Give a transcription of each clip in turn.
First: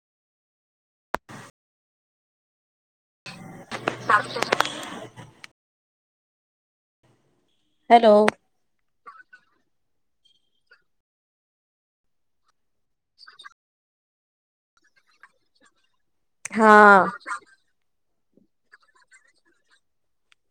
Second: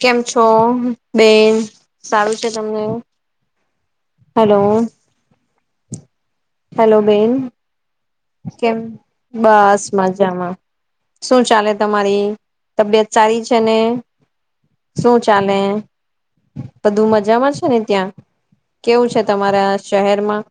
કેમ છો, બેન સારું છે તમને? હલો. હેલો બેન. હેલો કેમ? બસ મજામાં. શું ચાલે તમારી તબિયત સારી છે ને, શું ચાલે? બધું હા મજામાં છે ને ત્યાં? કેવું છે તમારા શહેરમાં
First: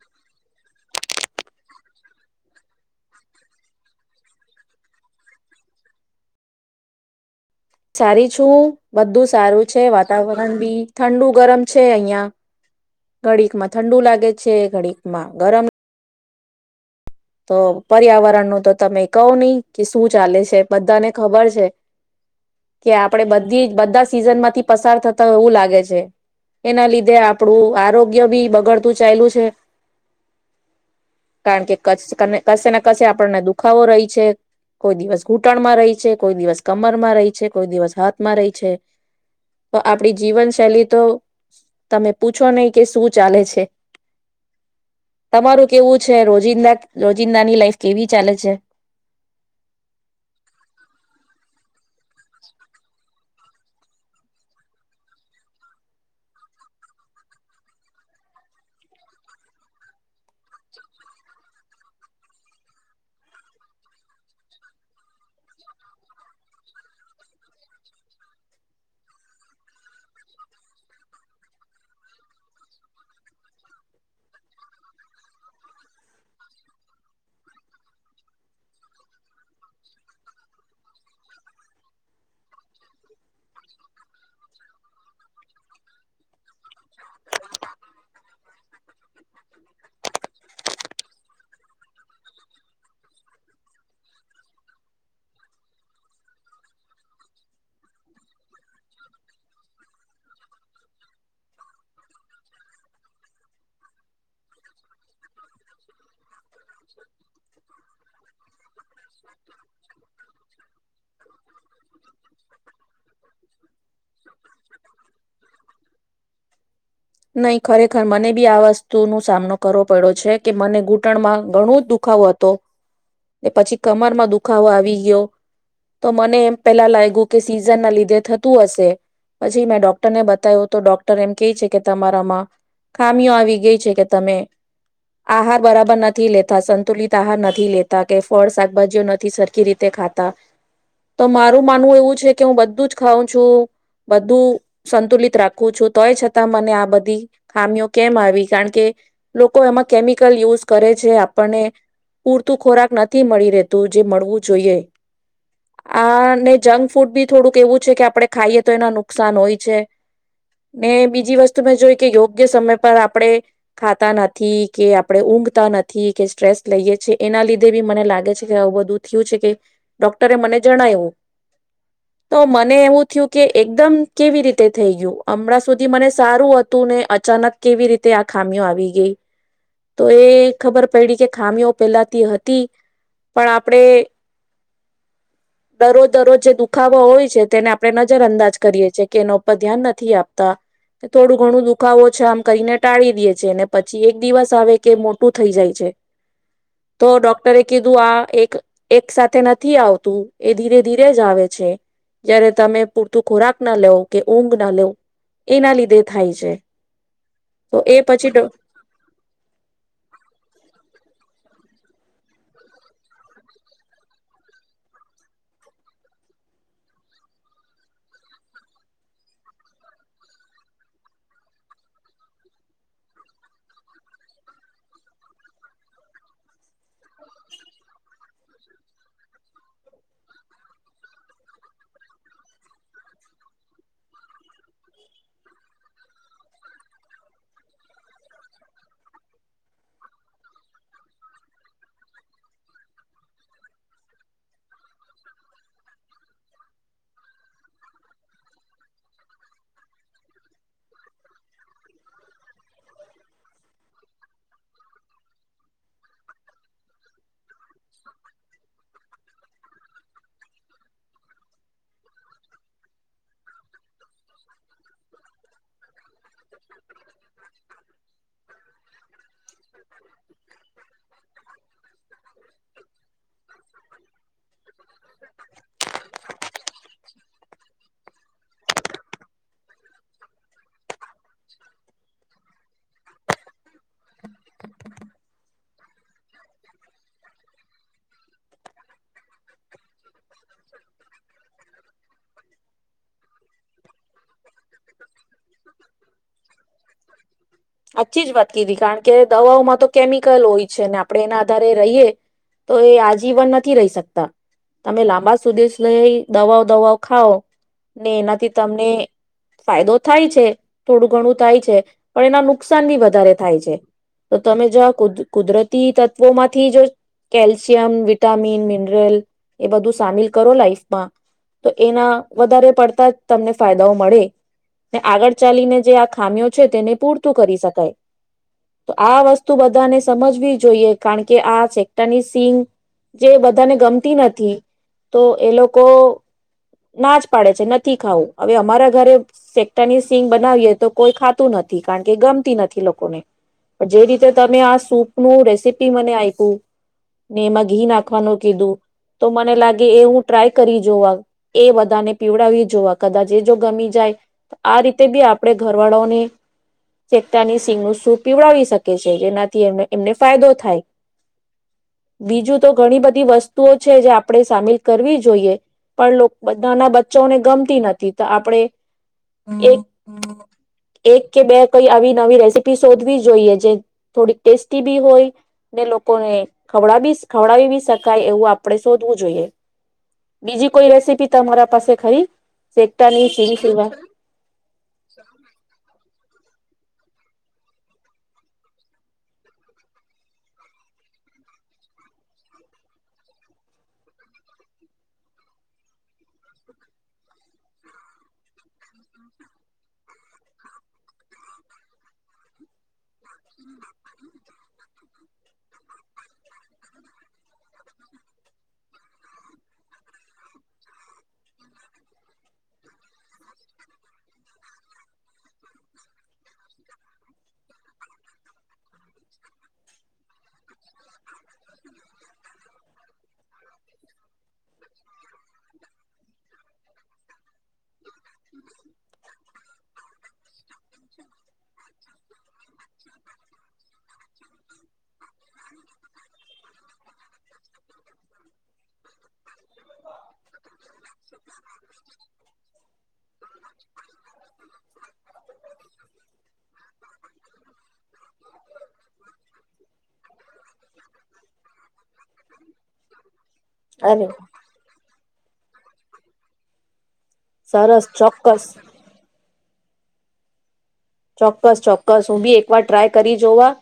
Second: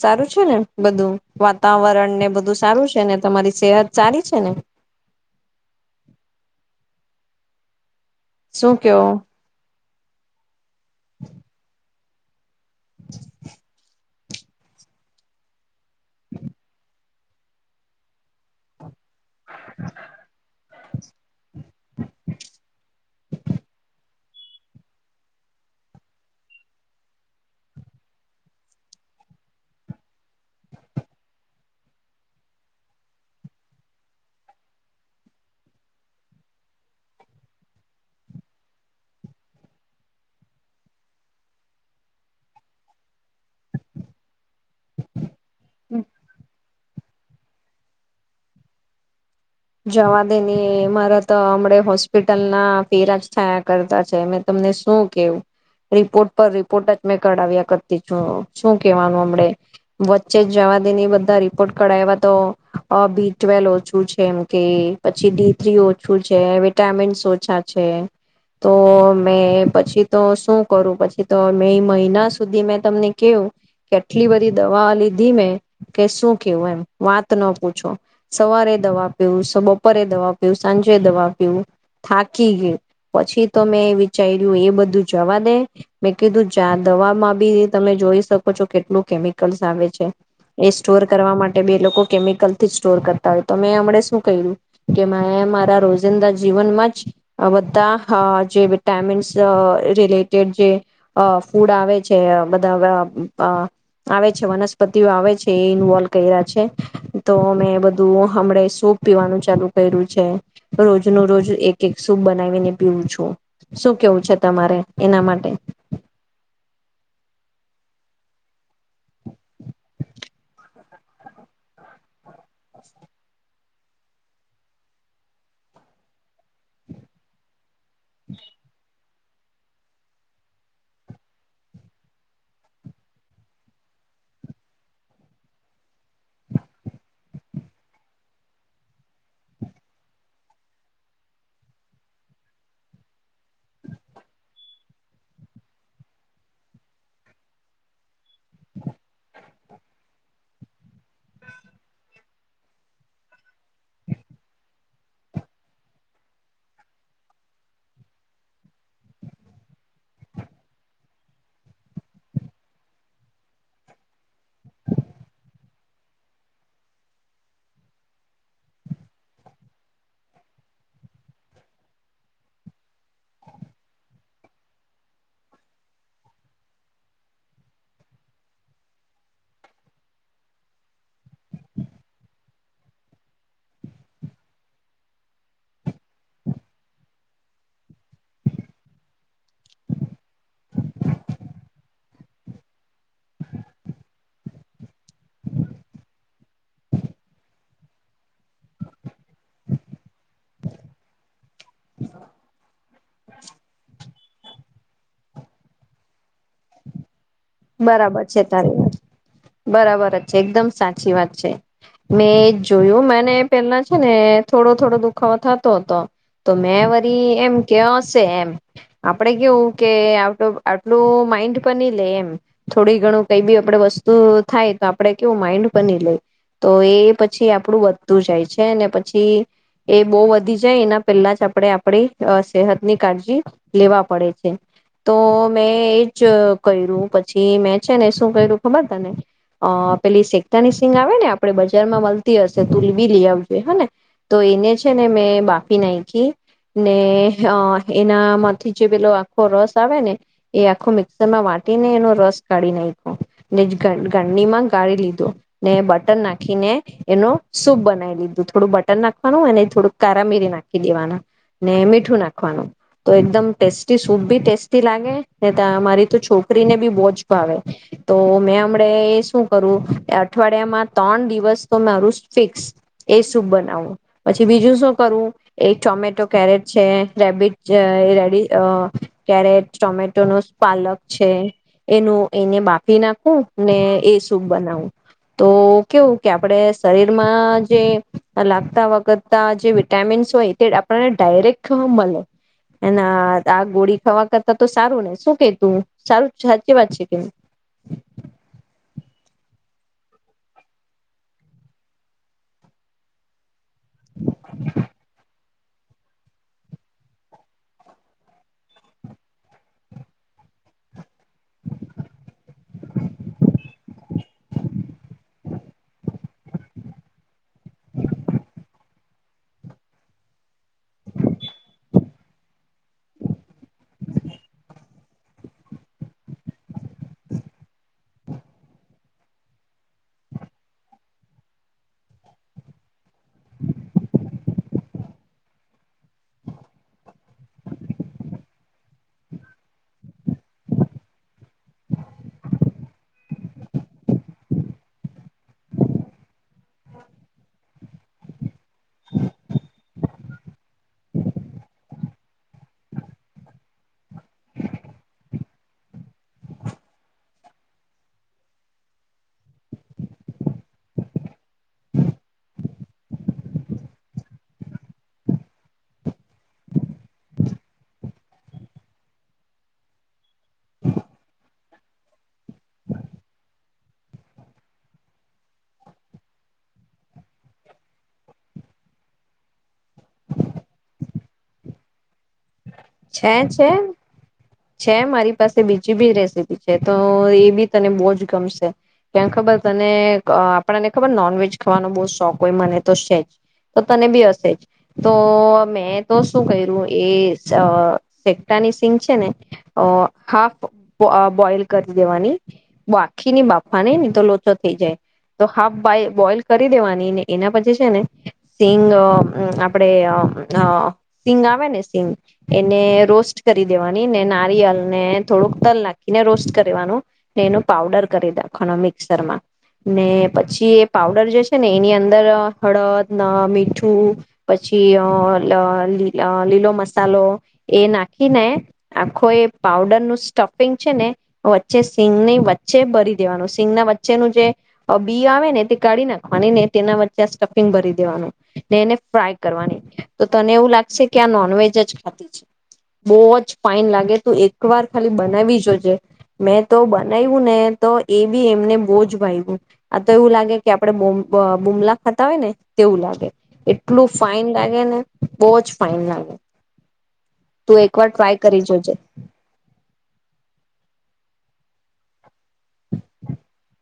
સારું? ને બધું વાતાવરણ ને બધું સારું છે ને, તમારી સેહત સારી છે ને? સારી છું, શું કયો બધું સારું છે વાતાવરણ બી ઠંડુ ગરમ છે અહિયાં. ઘડીકમાં ઠંડુ લાગે છે ઘડીકમાં ગરમ તો પર્યાવરણ નું તો તમે કઈ નહી કે શું ચાલે છે બધાને ખબર છે કે આપે બધી બધા સીઝન માંથી પસાર થતા હોય એવું લાગે છે. એના લીધે આપણું આરોગ્ય બી બગડતું ચાલલ્યું છે. કારણ કે કશે ને કશે આપણને દુખાવો રહી છે કોઈ દિવસ ઘૂંટણમાં રહી છે, કોઈ દિવસ કમરમાં રહી છે, કોઈ દિવસ હાથમાં રહી છે તો આપડી જીવનશૈલી તો તમે પૂછો નહી કે સુું ચાલે છે. તમારું કેવું છે રોજિંદા રોજિંદાની લાઈફ કેવી ચાલે છે? જવા દેની મારા તો હમ હોસ્પિટલના ફેરાજ થયા કરતા છે મેં તમને શું કેવું રિપોર્ટ પર રિપોર્ટ જ મેં કરાવ્યા કરતી છું. શું કેવાનું હમને વચ્ચે જ જવા દેની બધા રિપોર્ટ કરાવવા તો બી ટ્વેલ ઓછું છે એમ. કે પછી ડી થ્રી ઓછું છે, વિટામિન્સ ઓછા છે. તો મેં પછી તો શું કરું પછી તો મે મહિના સુધી મેં તમને કેવ કે આટલી બધી દવા લીધી મેં કે શું કેવું એમ વાત ન પૂછો સવારે દવા બપોરે દવા પીવ, સાંજે દવા પીવ થાકી ગયા પછી તો મેં વિચાર્યું એ બધું જવા દે મેં કીધું ચાર દવામાં બી તમે જોઈ શકો છો કેટલું કેમિકલ્સ આવે છે એ સ્ટોર કરવા માટે બે લોકો કેમિકલ થી જ સ્ટોર કરતા હોય તોમે હમને હુ કર્યું કે મે મારા રોજિંદા જીવનમાં જ બધા અ જે વિટામિન્સ અ રિલેટેડ જે અ ફૂડ આવે છે અ બધા આવે છે વનસ્પતિઓ આવે છે એ ઇન્વોલ્વ કર્યા છે તો મેં બધું હમને સુ પીવાનું ચાલુ કર્યું છે રોજનું રોજ એક એક સૂપ બનાવીને પીવું છું. શું કેવું છે તમારે એના માટે? નહી ખરેખર મને બી આ વસ્તુ નો સામનો કરવો પડ્યો છે કે મને ઘૂંટણમાં ઘણું જ દુખાવો હતો કે પછી કમરમાં દુખાવો આવી ગયો. તો મને એમ પેલા લાગ્યું કે સી ઝર ના લીધે થતું હશે. પછી મેં ડોક્ટર ને બતાવ્યું તો ડોક્ટર એમ કે છે કે તમારામાં ખામીઓ આવી ગઈ છે કે તમે આહાર બરાબર નથી, લેતા સંતુલિત આહાર નથી લેતા કે ફળ શાકભાજીઓ નથી સરખી રીતે ખાતા. તો મારું માનવું એવું છે કે હું બધું જ ખાઉં છું બધું સંતુલિત રાખું છું તોય છ તા મને આ બધી ખામીઓ કેમ આવી. કારણ કે લોકો એમાં કેમિકલ યુઝ કરે છે, આપણને પૂરતું ખોરાક નથી મળી રહેતું જે મળવું જોઈએ. આને જંક ફૂડ બી થોડુંક એવું છે કે આપણે ખાઈએ તો એના નુકસાન હોય છે. ને બીજ બીજી વસ્તુ મે જોઈ કે યોગ્ય સમય પર આપણે ખાતા નથી કે આપણે ઊંઘતા નથી કે સ્ટ્રેસ લઈએ છે. એના લીધે બી મને લાગે છે કે આવું બધું થયું છે કે ડોક્ટરે મને જણાયવું તો મને એવું થયું કે એકદમ કેવી રીતે થઈ ગયું હમણાં સુધી મને સારું હતું ને અચાનક કેવી રીતે આ ખામીઓ આવી ગઈ તો એ ખબર પડી કે ખામીઓ પેલાથી હતી. પણ આપણેે દરરોજ દરરોજ જે દુખાવો હોય છે તેને આપણે નજર અંદાજ કરીએ છેએ કે એના ઉપર ધ્યાન નથી આપતા. થોડું ઘણું દુખાવો છે આમ કરીને ટાળી દે છે ને પછી એક દિવસ આવે કે મોટું થઈ જાય છે. તો ડોક્ટરે કીધું આ એક એક સાથે નથી આવતું એ ધીરે ધીરે જ આવે છે જયારે તમે પૂરતું ખોરાક ના લેવ કે ઊંઘ ના લેવ એના લીધે તેે થાય છે. તો એ બરાબર પછી છે તારી વાત. બરાબર જ છે એકદમ સાચી વાત [unintelligible] મેં એ જોયું મને પેલા છે ને થોડો થોડો દુખાવો થતો હતો તો મેં વરી એમ કે હશે એમ. આપડે કેવું કે આટલું માઈન્ડ પર ની લઈ એમ. થોડી ઘણું કઈ બી આપણે વસ્તુ થાય તો આપણે કેવું માઈન્ડ બની લઈ એ તો એ પછી આપડું વધતું જાય છે. છે ને પછી એ બવ વધી જાય એના પેલા જ આપણે આપડી સેહત ની કાળજી લેવા પડે છે. તો મેં એજ કર્યું પછી મેં છે ને શું કરું ખબર તને અ પેલી શેકતાની સિંગ આવે ને આપડે બજારમાં મળતી હશે તુલ બી લઈ આવજે હે ને તો એને છે ને મેં બાફી નાયખી ને એનામાંથી જે પેલો આખો રસ આવે ને એ આખો મિક્સર માં વાટીને એનો રસ કાઢી નાયખો ને ગરનીમાં ગાળી લીધું ને બટર નાખીને એનો સૂપ બનાવી લીધું. થોડું બટર નાખવાનું અને થોડું કા મીરી નાખી દેવાનું ને મીઠું નાખવાનું તો એકદમ ટેસ્ટી સૂપ બી ટેસ્ટી લાગે ને તમારી તો છોકરીને બી બવ જ ભાવે. તો મેં હમને શું કરું અઠવાડિયામાં ત્રણ દિવસ તો મારું ફિક્સ એ બનાવું. પછી બીજું શું કરવું એક ટોમેટો કેરેટ છે, રેબીટ છે અ રેબ અ કેરેટ ટોમેટો નો પાલક છે. એને બાફી નાખવું ને એ સૂપ બનાવું તો કેવું કે આપણેે શરીરમાં જે લાગતા વગતા જે વિટામીન્સ હોય તે આપણને ડાયરેક્ટ મળે એના આ ગોળી ખાવા કરતા તો સારું ને શું કે તું સારું છ કેવા છે કઈ. આછી જ વાત કીધી કારણ કે દવાઓમાં તો કેમિકલ હોય છે આપણે એના આધારે રહીએ તો એ આજીવન નથી રહી શકતા તમે લાંબા સુદેશ લઈ દવાઓ દવાઓ ખાઓ ને એનાથી તમને ફાયદો થાય છે થોડું ઘણું થાય છે પણ એના નુ નુકસાન બી વધારે થાય છે. તો તમે જ કુદરતી તત્વો માંથી જો કેલ્શિયમ, વિટામિન, મિનરલ એ બધું સામેલ કરો લાઈફ માં તો એના વધારે પડતા જ તમને ફાયદાઓ મળે. ને આગળ ચાલીને જે આ ખામીઓ છે તેને પૂર આ વસ્તુ બધાને સમજવી જોઈએ કારણ કે આ સેક્ટાની સીંગ જે બધાને ગમતી નથી તો એ લોકો નાચ પાડે છે નથી ખાવું હવે અમારા ઘરે સેક્ટાની સિંગ બનાવીએ તો કોઈ ખાતું નથી. કારણ કે ગમતી નથી લોકોને પણ જે રીતે તમે આ સૂપનું રેસીપી મને આપ્યું ને એમાં ઘી નાખવાનું કીધું તો મને લાગે એ હું ટ્રાય કરી જોવા. એ બધાને પીવડાવી જોવા કદાચ એ જો ગમી જાય તો આ રીતે બી આપણે ઘરવાળાઓને ચેતાની સિંગ નું સૂપ પીવડાવી શકે છે, જેનાથી એમને એમને ફાયદો થાય બીજું તો ઘણી બધી વસ્તુઓ છે જે આપણે સામેલ કરવી જોઈએ પણ બ નાના બચ્ચાને ગમતી નથી તો આપણે એક એક કે બે કઈ આવી નવી રેસીપી શોધવી જોઈએ જે થોડીક ટેસ્ટી બી હોય ને લોકોને ખવડાવીસ ખવડાવી બી શકાય એવું આપણે શોધવું જોઈએ. બીજી કોઈ રેસીપી તમારા પાસે ખરી? શેકટાની છે સિંગ છે સિવાય છે મારી પાસે બીજી બી રેસીપ પી છે તો એ બી તને બહુ જ ગમશે. કેમ ખબર તને આહ આપણને ખબર નોનવેજ ખાવાનો બહું શોખ હોય મને તો છેજ તો તને બી હશે જ. તો મેં તો શું કર્યું એ અહ શેકટાની સિંગ છે ને અહ હાફ બો-બોઈલ કરી દેવાની બાખીની બાફવા ની ને તો લોચો થઈ જાય. તો હાફ બાઈલ-બોઈલ કરી દેવાની એના પછી છે ને સિંગ અહ આપડે અહ અહ સિંગ આવે ને સિંગ એને રોસ્ટ કરી દેવાની ને નારિયેળ ને થોડુંક તલ નાખીને રોસ્ટ કરવાનું એનું પાવડર કરી નાખવાનું મિક્સરમાં. ને પછી એ પાવડર જે છે ને એની અંદર હળદ ના મીઠું પછી અહ લ-લી-લીલો મસ સાલો એ નાખીને આખો એ પાવડર નું સ્ટક ફિંગ છે ને વચ્ચે સિંગ ની વચ્ચે ભરી દેવાનું સિંગ ના વચ્ચેનું જે અહ બી આવે ને તે કાઢી નાખવાની ને તેના વચ્ચે સ્ટફિંગ ભરી દેવાનું. ને એને ફ્રાય કરવાની તો તને એવું લાગશે કે આ નોનવેજ ચાખા તીજ બહોજ ફાઈન લાગે તું એક વાર ખાલી બનાવી જોજે મેં તો બનાવ્યું ને તો એ બી એમને બહુ જ ભય્યું. આ તો એવું લાગે કે આપડે બુમ અહ બુમલા ખાતા હોય ને તેવું લાગે. એટલું અરે ફાઈન લાગે ને બોહજ ફઇન લાગે. તું સરસ એકવાર ટ્રાય કરી ચોક્કસ. જોજે ચોક્કસ ચોક્કસ હું બી એક વાર ટ્રાય કરી જોવા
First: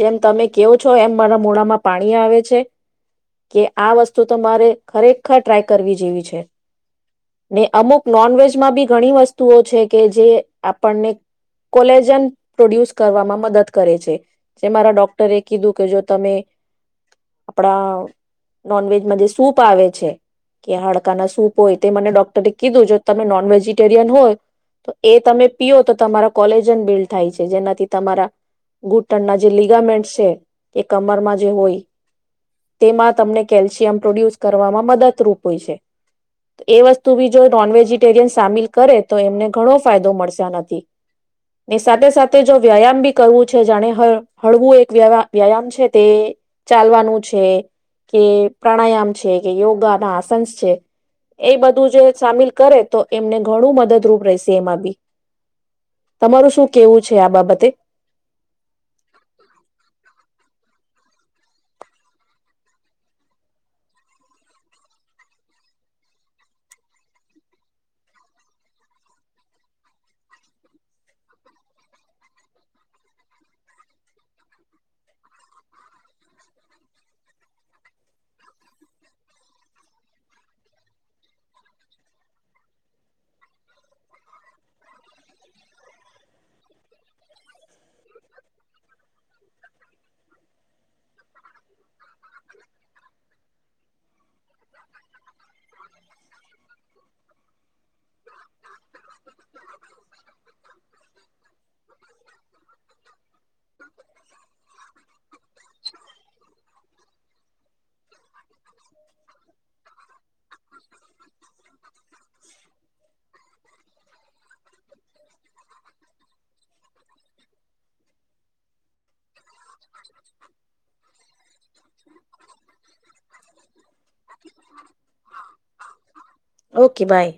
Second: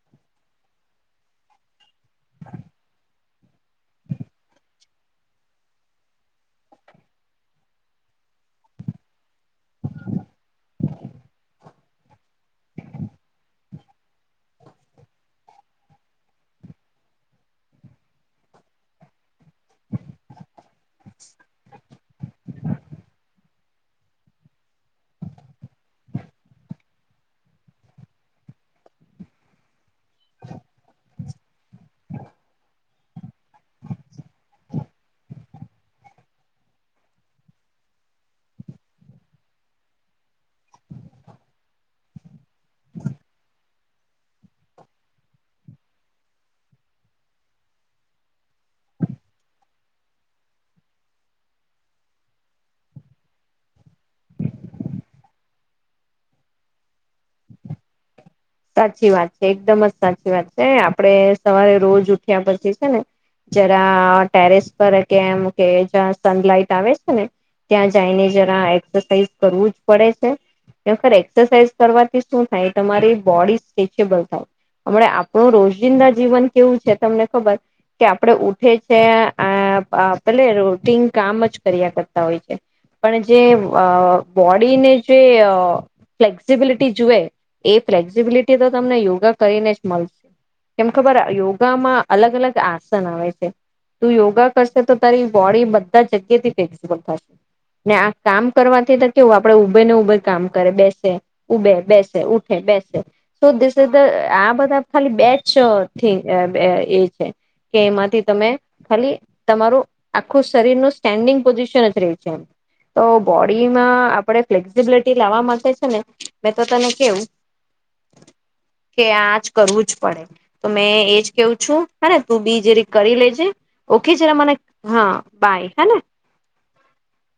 જેમ તમે કહો છો એમ મારા મોડામાં પાણી આવે છે. કે આ વસ્તુ તમારે ખરેખર ટ્રાય કરવી જેવી છે. ને અમુક નોનવેજમાં બી ઘણી વસ્તુઓ છે કે જે આપણને કોલેજન પ્રોડ્યુસ કરવામાં મદદ કરે છે જે મારા ડોક્ટરે કીધું કે જો તમે આપણા નોનવેજમાં જે સૂપ તો આવે છે કે હાડકાના સૂપ હોય તે મને ડોક્ટરે કીધું તમે નોનવેજી ટેરિયરન હોય તો એ તમે પીઓ તો તમારા કોલેજન બિલ્ડ થાય છે જેનાથી તમારા ઘૂંટણના જે લીગામેન્ટ છે કે કમરમાં જે હોય તેમાં તમને કેલ્શિયમ પ્રોડ્યુસ કરવામાં મદદરૂપ હોય છે એ વસ્તુ બી જો નોન વેજીિટેરિયન સામેલ કરે તો એમને ઘણો ફાયદો મળશે આના નથી. ને સાથે સાથે જો વ્યાયામ બી કરવું છે જાણે હળ-હળવું એક વ્યા-વ્યાયામ છે તે ચાલવાનું છે કે પ્રાણાયામ છે કે યોગાના આસંસ છે એ બધું જે સામેલ કરે તો એમને ઘણું મદદરૂપ રહેશે એમાં બી. તમારું શું કેવું છે આ બાબતે? સાચી વાત છે એકદમ જ સાચી વાત છે. આપડે સવારે રોજ ઉઠ્યા પછી છે ને જરા ટેરેસ પર કે એમ કે જ્યાં સનલાઈટ આવે છે ને ત્યાં જઈને જરા એક્સરસાઇઝ કરવું જ પડે છે. ને ખેર એક્સરસાઝ કરવાથી શું થાય તમારી બોડી સ્ટ્રેચેબલ થાય. હમણે આપણું રોજિંદા જીવન કેવું છે તમને ખબર કે આપણે ઉઠે છે એ આહ પેલે રોટીન કામ જ કર્યા કરતા હોય છે પણ જે અહ બોડીને જે અહ ફ્લેક્સિબિલિટી જુએ એ ફ્લેક્ઝિબિલિટી તો તમને યોગા કરીને જ મલશે. કેમ ખબર યોગામાં અલગ અલગ આસન આવે છે. તું યોગા કરશે તો તારી બોડી બધા જગ્યાથી ફ્લેક્ઝિબલ થશે ને આ કામ કરવાથી તો કેવું આપણેે ઉભે ને ઉભે કામ કરે બેસે ઉભે બેસે ઉઠ સે બેસે સુબે સુબે આ બધા ખાલી બેચ થી એ અહ છે કે એમાંથી તમે ખાલી તમારું આખું શરીર નું સ્ટેન્ડિંગ પોઝિશન જ રહું છે એમ. તો બોડીમાં આપણે ફ્લેક્સિબિલિટી લાવવા માટે છે ને મેં તો તને કેવું કે આજ કરવું જ પડે તો મેં એજ કેવું છું હેને તું બી જે રી કરી લેજે ઓકે છેને મને એક, હા બાય. હેને? Okay by.